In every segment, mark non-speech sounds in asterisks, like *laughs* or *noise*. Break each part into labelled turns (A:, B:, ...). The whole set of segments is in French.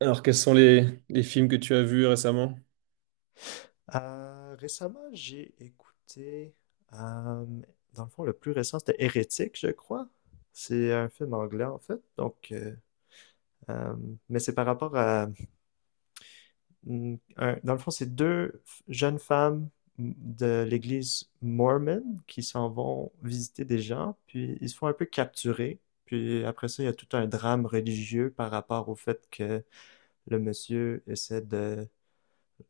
A: Alors, quels sont les films que tu as vus récemment?
B: Récemment, j'ai écouté, euh, dans le fond, le plus récent, c'était Hérétique, je crois. C'est un film anglais, en fait. Donc, euh, mais c'est par rapport à, mm, dans le fond, c'est jeunes femmes mm, de l'église mormon qui s'en vont visiter des gens, puis ils se font un peu capturer. Puis après ça, il y a tout un drame religieux par rapport au fait que le monsieur essaie de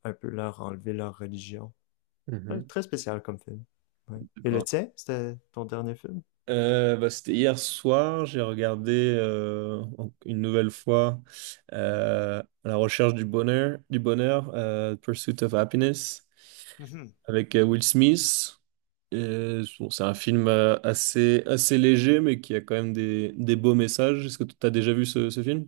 B: un peu leur enlever leur religion. Ouais,
A: Mhm.
B: très spécial comme film. Ouais. Et le
A: D'accord.
B: tien, c'était ton dernier film?
A: Bah, c'était hier soir, j'ai regardé une nouvelle fois La recherche du bonheur, Pursuit of Happiness,
B: Mhm.
A: avec Will Smith. Et bon, c'est un film assez léger, mais qui a quand même des beaux messages. Est-ce que tu as déjà vu ce film?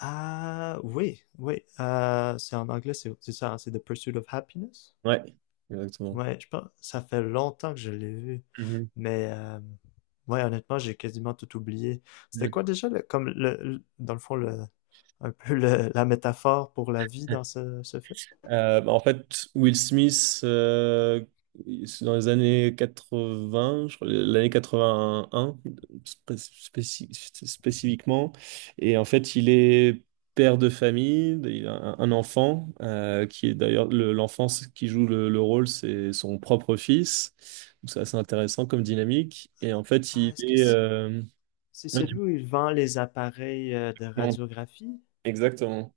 B: Ah, oui, oui. C'est en anglais, c'est ça, hein, c'est The Pursuit of Happiness.
A: Ouais, exactement.
B: Ouais, je pense, ça fait longtemps que je l'ai vu.
A: Mhm,
B: Mais, ouais, honnêtement, j'ai quasiment tout oublié. C'était
A: mhm.
B: quoi déjà, comme, dans le fond, le, un peu la métaphore pour la vie dans ce film?
A: En fait, Will Smith, c'est dans les années 80, je crois, l'année 81 spé- spéci- spécifiquement. Et en fait, il est père de famille, il a un enfant, qui est d'ailleurs l'enfant qui joue le rôle, c'est son propre fils. Donc c'est assez intéressant comme dynamique. Et en fait,
B: Ah, est-ce que c'est c'est
A: ouais,
B: celui où il vend les appareils de
A: non.
B: radiographie?
A: Exactement.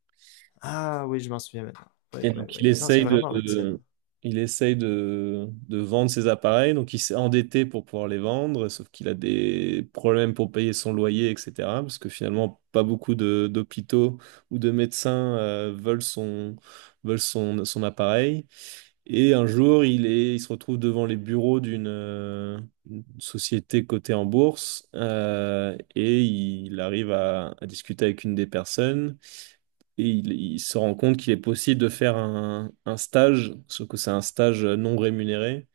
B: Ah, oui, je m'en souviens maintenant. Oui,
A: Et
B: oui,
A: donc,
B: oui. Non, c'est vraiment excellent.
A: il essaye de vendre ses appareils. Donc il s'est endetté pour pouvoir les vendre, sauf qu'il a des problèmes pour payer son loyer, etc. Parce que finalement, pas beaucoup d'hôpitaux ou de médecins veulent veulent son appareil. Et un jour, il se retrouve devant les bureaux d'une une société cotée en bourse et il arrive à discuter avec une des personnes et il se rend compte qu'il est possible de faire un stage, sauf que c'est un stage non rémunéré.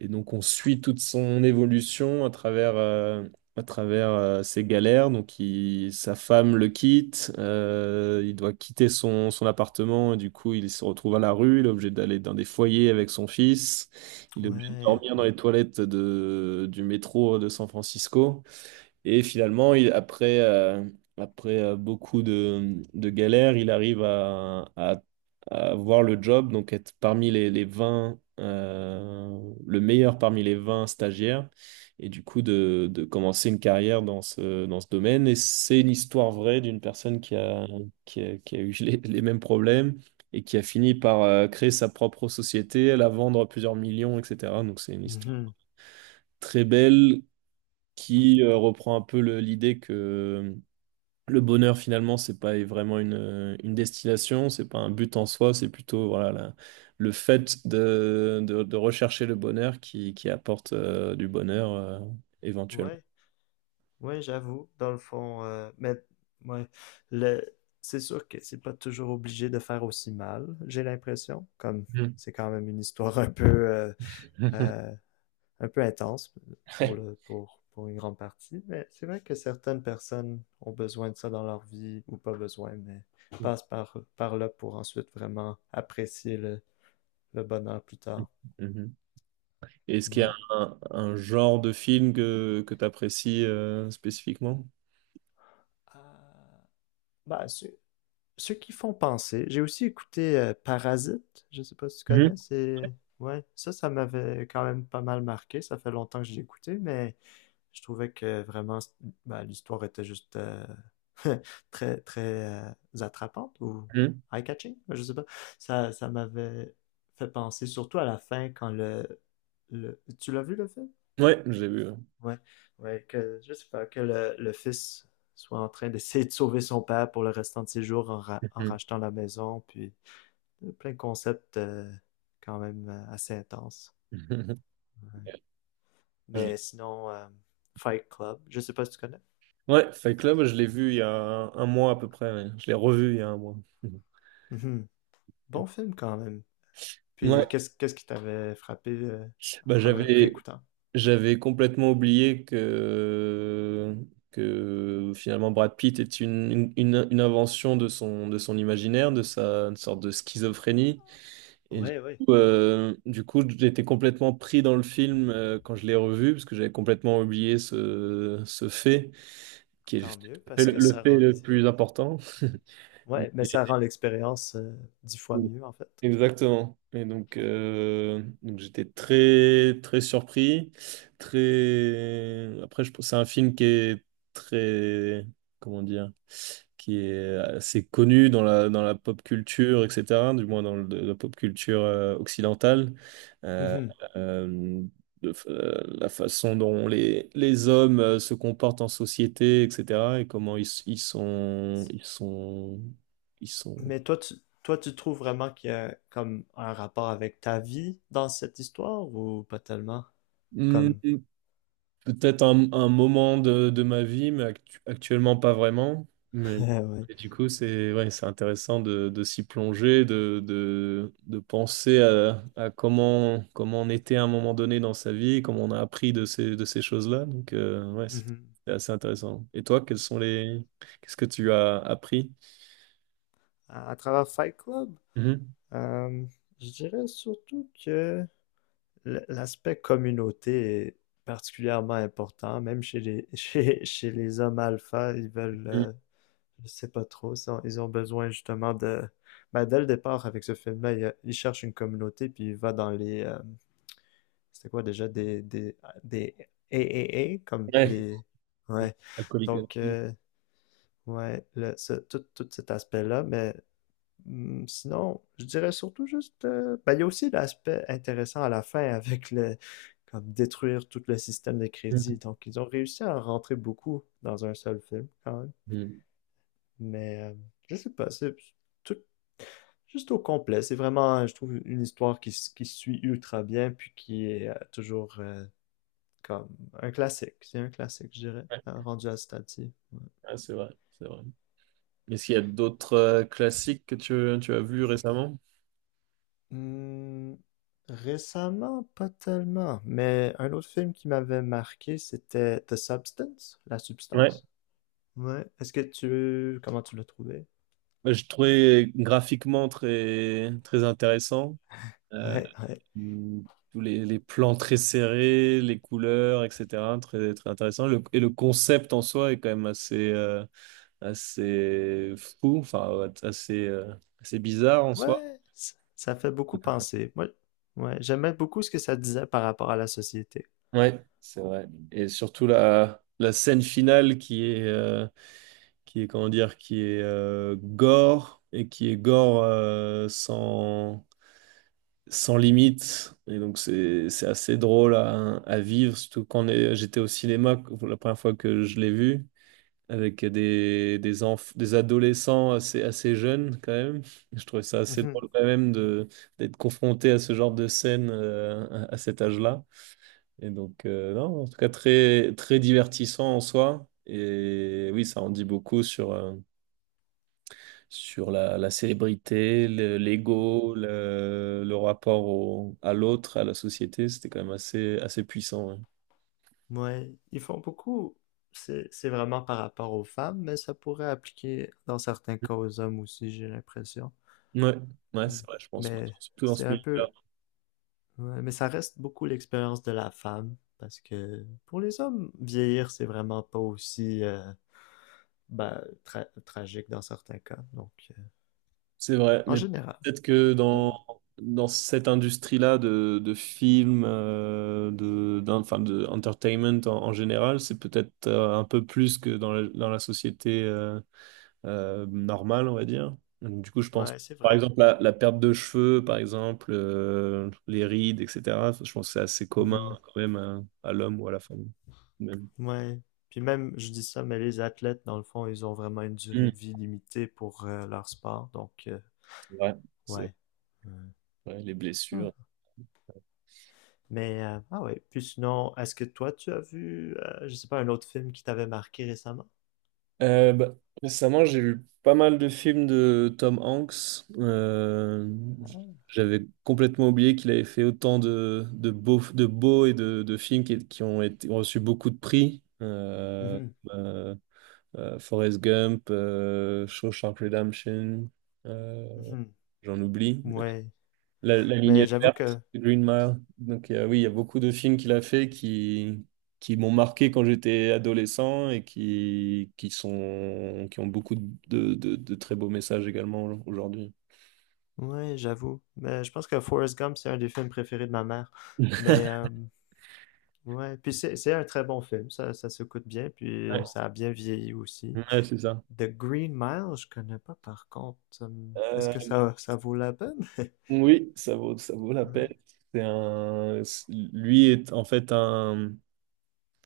A: Et donc on suit toute son évolution à travers ses galères. Donc sa femme le quitte, il doit quitter son appartement, et du coup il se retrouve à la rue, il est obligé d'aller dans des foyers avec son fils, il est obligé de
B: Ouais,
A: dormir dans
B: ouais.
A: les toilettes du métro de San Francisco. Et finalement, après beaucoup de galères, il arrive à avoir le job, donc être parmi les 20 le meilleur parmi les 20 stagiaires, et du coup de commencer une carrière dans dans ce domaine. Et c'est une histoire vraie d'une personne qui a eu les mêmes problèmes et qui a fini par créer sa propre société, la vendre à plusieurs millions, etc. Donc c'est une histoire
B: Mhm.
A: très belle qui reprend un peu l'idée que le bonheur finalement c'est pas vraiment une destination, c'est pas un but en soi, c'est plutôt voilà le fait de rechercher le bonheur qui apporte du bonheur éventuellement.
B: Ouais, ouais, j'avoue, dans le fond, mais ouais, le, c'est sûr que c'est pas toujours obligé de faire aussi mal, j'ai l'impression, comme
A: Ouais.
B: c'est quand même une histoire
A: *laughs*
B: euh, un peu intense pour pour une grande partie, mais c'est vrai que certaines personnes ont besoin de ça dans leur vie, ou pas besoin, mais passent par là pour ensuite vraiment apprécier le bonheur plus tard.
A: Mhm. Est-ce qu'il y a
B: Ouais.
A: un genre de film que tu apprécies spécifiquement?
B: Ah, bah, c'est ceux qui font penser. J'ai aussi écouté Parasite, je sais pas si tu
A: Mhm.
B: connais, c'est... Ouais, ça m'avait quand même pas mal marqué, ça fait longtemps que je l'ai écouté, mais je trouvais que vraiment, ben, l'histoire était juste *laughs* très, très attrapante ou
A: Mhm.
B: eye-catching, je sais pas. Ça m'avait fait penser surtout à la fin quand le... Tu l'as vu le film?
A: Ouais, j'ai vu.
B: Ouais, ouais, que je sais pas, que le fils soit en train d'essayer de sauver son père pour le restant de ses jours en
A: Mhm.
B: rachetant la maison, puis plein de concepts quand même assez intenses.
A: *laughs* Je…
B: Mais sinon, Fight Club, je sais pas si tu connais.
A: Ouais, Fight Club, je l'ai vu il y a un mois à peu près. Ouais. Je l'ai revu il y a un mois. *laughs*
B: Mhm. Bon film quand même. Puis
A: Ouais,
B: qu'est-ce qui t'avait frappé
A: bah
B: en le
A: j'avais
B: réécoutant?
A: j'avais complètement oublié que finalement Brad Pitt est une invention de son imaginaire, de sa une sorte de schizophrénie. Et du
B: Ouais, ouais,
A: du coup j'étais complètement pris dans le film quand je l'ai revu parce que j'avais complètement oublié ce fait qui est
B: tant mieux parce que
A: le
B: ça
A: fait
B: rend
A: le
B: les...
A: plus important.
B: Ouais, mais ça rend l'expérience 10 fois
A: *laughs*
B: mieux en fait.
A: Exactement. Et donc j'étais très surpris, très. Après, je pense c'est un film qui est très, comment dire, qui est assez connu dans la pop culture, etc. Du moins dans la pop culture occidentale. Euh,
B: Mhm.
A: euh, la façon dont les hommes se comportent en société, etc. Et comment ils sont…
B: Mais toi, tu trouves vraiment qu'il y a comme un rapport avec ta vie dans cette histoire ou pas tellement?
A: Hmm,
B: Comme,
A: peut-être un moment de ma vie, mais actuellement pas vraiment.
B: *laughs*
A: Mais
B: ouais.
A: et du coup, c'est ouais, c'est intéressant de s'y plonger, de penser à comment, comment on était à un moment donné dans sa vie, comment on a appris de de ces choses-là. Donc, ouais,
B: Mhm.
A: c'est assez intéressant. Et toi, quels sont les… qu'est-ce que tu as appris?
B: À travers Fight Club,
A: Mhm.
B: euh, je dirais surtout que l'aspect communauté est particulièrement important, même chez les, *laughs* chez les hommes alpha, ils veulent,
A: Mhm.
B: je sais pas trop, ils ont besoin justement de, ben, dès le départ avec ce film-là, ils cherchent une communauté puis il va dans les, c'était quoi déjà des triple a comme
A: Ouais.
B: les. Ouais.
A: Alcoolique
B: Donc,
A: Anonyme.
B: ouais, tout, tout cet aspect-là. Mais sinon, je dirais surtout juste. Ben, il y a aussi l'aspect intéressant à la fin avec le. Comme détruire tout le système de crédit.
A: Mhm.
B: Donc, ils ont réussi à en rentrer beaucoup dans un seul film, quand même.
A: Mhm.
B: Mais je sais pas, c'est tout, juste au complet. C'est vraiment, je trouve, une histoire qui, qui suit ultra bien, puis qui est toujours. Comme un classique. C'est un classique, je dirais.
A: Ouais,
B: Rendu à ce Ouais.
A: ouais, c'est vrai, c'est vrai. Est-ce qu'il y a d'autres classiques que tu as vus récemment?
B: Hmm, récemment, pas tellement. Mais un autre film qui m'avait marqué, c'était The Substance, La Substance. Ouais. Est-ce que tu... Comment tu l'as trouvé?
A: Je trouvais graphiquement très intéressant. Euh,
B: Ouais, ouais.
A: Tous les plans très serrés, les couleurs, etc. Très, très intéressant. Et le concept en soi est quand même assez fou, enfin, ouais, assez bizarre en soi.
B: Ouais, ça fait beaucoup penser. Moi, ouais, j'aimais beaucoup ce que ça disait par rapport à la société.
A: Ouais, c'est vrai. Et surtout la scène finale qui est, comment dire, qui est gore et qui est gore sans, sans limite. Et donc c'est assez drôle à vivre, surtout j'étais au cinéma pour la première fois que je l'ai vu, avec des adolescents assez jeunes quand même. Je trouvais ça assez
B: Mhm,
A: drôle quand même d'être confronté à ce genre de scène à cet âge-là. Et donc, non, en tout cas, très, très divertissant en soi. Et oui, ça en dit beaucoup sur, sur la célébrité,
B: mhm.
A: l'ego, le rapport à l'autre, à la société. C'était quand même assez, assez puissant.
B: Ouais, ils font beaucoup. C'est vraiment par rapport aux femmes, mais ça pourrait appliquer dans certains
A: Ouais,
B: cas aux hommes aussi, j'ai l'impression.
A: ouais, ouais,
B: Mm.
A: c'est vrai, je pense. Bah,
B: Mais
A: surtout dans ce
B: c'est un
A: milieu-là.
B: peu... ouais, mais ça reste beaucoup l'expérience de la femme, parce que pour les hommes, vieillir, c'est vraiment pas aussi... ben, tragique dans certains cas. Donc,
A: C'est vrai,
B: en
A: mais
B: général.
A: peut-être que dans cette industrie-là de films, enfin, de entertainment en général, c'est peut-être un peu plus que dans dans la société normale, on va dire. Donc du coup, je
B: Ouais,
A: pense,
B: c'est
A: par
B: vrai.
A: exemple, la perte de cheveux, par exemple, les rides, etc. Je pense que c'est assez commun
B: Mhm.
A: quand même à l'homme ou à la femme. Même.
B: Ouais. Puis même, je dis ça, mais les athlètes, dans le fond, ils ont vraiment une
A: Hmm,
B: durée de vie limitée pour leur sport. Donc,
A: c'est vrai, c'est
B: ouais. Ouais.
A: vrai, les blessures.
B: Ah. Mais, ah ouais. Puis sinon, est-ce que toi, tu as vu, je sais pas, un autre film qui t'avait marqué récemment?
A: Euh, bah, Récemment, j'ai vu pas mal de films de Tom Hanks.
B: Ah.
A: J'avais complètement oublié qu'il avait fait autant de beaux et de films qui ont été, ont reçu beaucoup de prix.
B: Mhm.
A: Euh, Forrest Gump, Shawshank Redemption, euh,
B: Mhm.
A: j'en oublie.
B: Ouais.
A: La
B: Mais
A: ligne
B: j'avoue
A: verte,
B: que,
A: Green Mile. Donc oui, il y a beaucoup de films qu'il a fait qui m'ont marqué quand j'étais adolescent et qui ont beaucoup de très beaux messages également aujourd'hui.
B: ouais, j'avoue. Mais je pense que Forrest Gump, c'est un des films préférés de ma mère.
A: *laughs*
B: Mais, ouais, puis c'est un très bon film, ça s'écoute bien, puis
A: Ouais,
B: ça a bien vieilli aussi.
A: ouais, c'est ça.
B: The Green Mile, je connais pas par contre. Est-ce
A: Euh,
B: que
A: bah,
B: ça vaut la peine? *laughs*
A: oui, ça vaut la peine.
B: Ouais.
A: Lui est en fait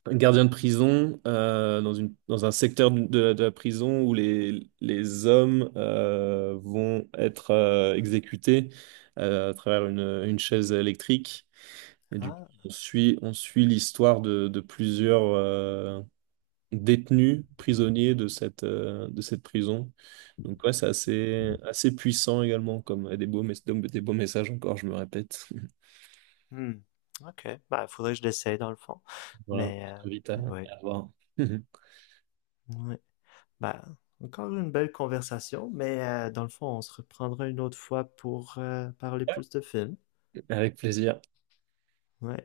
A: un gardien de prison dans un secteur de la prison où les hommes vont être exécutés à travers une chaise électrique. Et du coup,
B: Ah,
A: on suit l'histoire de plusieurs détenus, prisonniers de de cette prison. Donc ouais, c'est assez, assez puissant également, comme et des beaux, des beaux messages encore, je me répète. *laughs*
B: hmm. Ok, bah faudrait que je l'essaye dans le fond.
A: Voilà,
B: Mais,
A: je
B: euh,
A: t'invite
B: mais ouais,
A: à voir. *laughs*
B: ouais. Bah, encore une belle conversation, mais dans le fond, on se reprendra une autre fois pour parler plus de films.
A: Avec plaisir.
B: Ouais.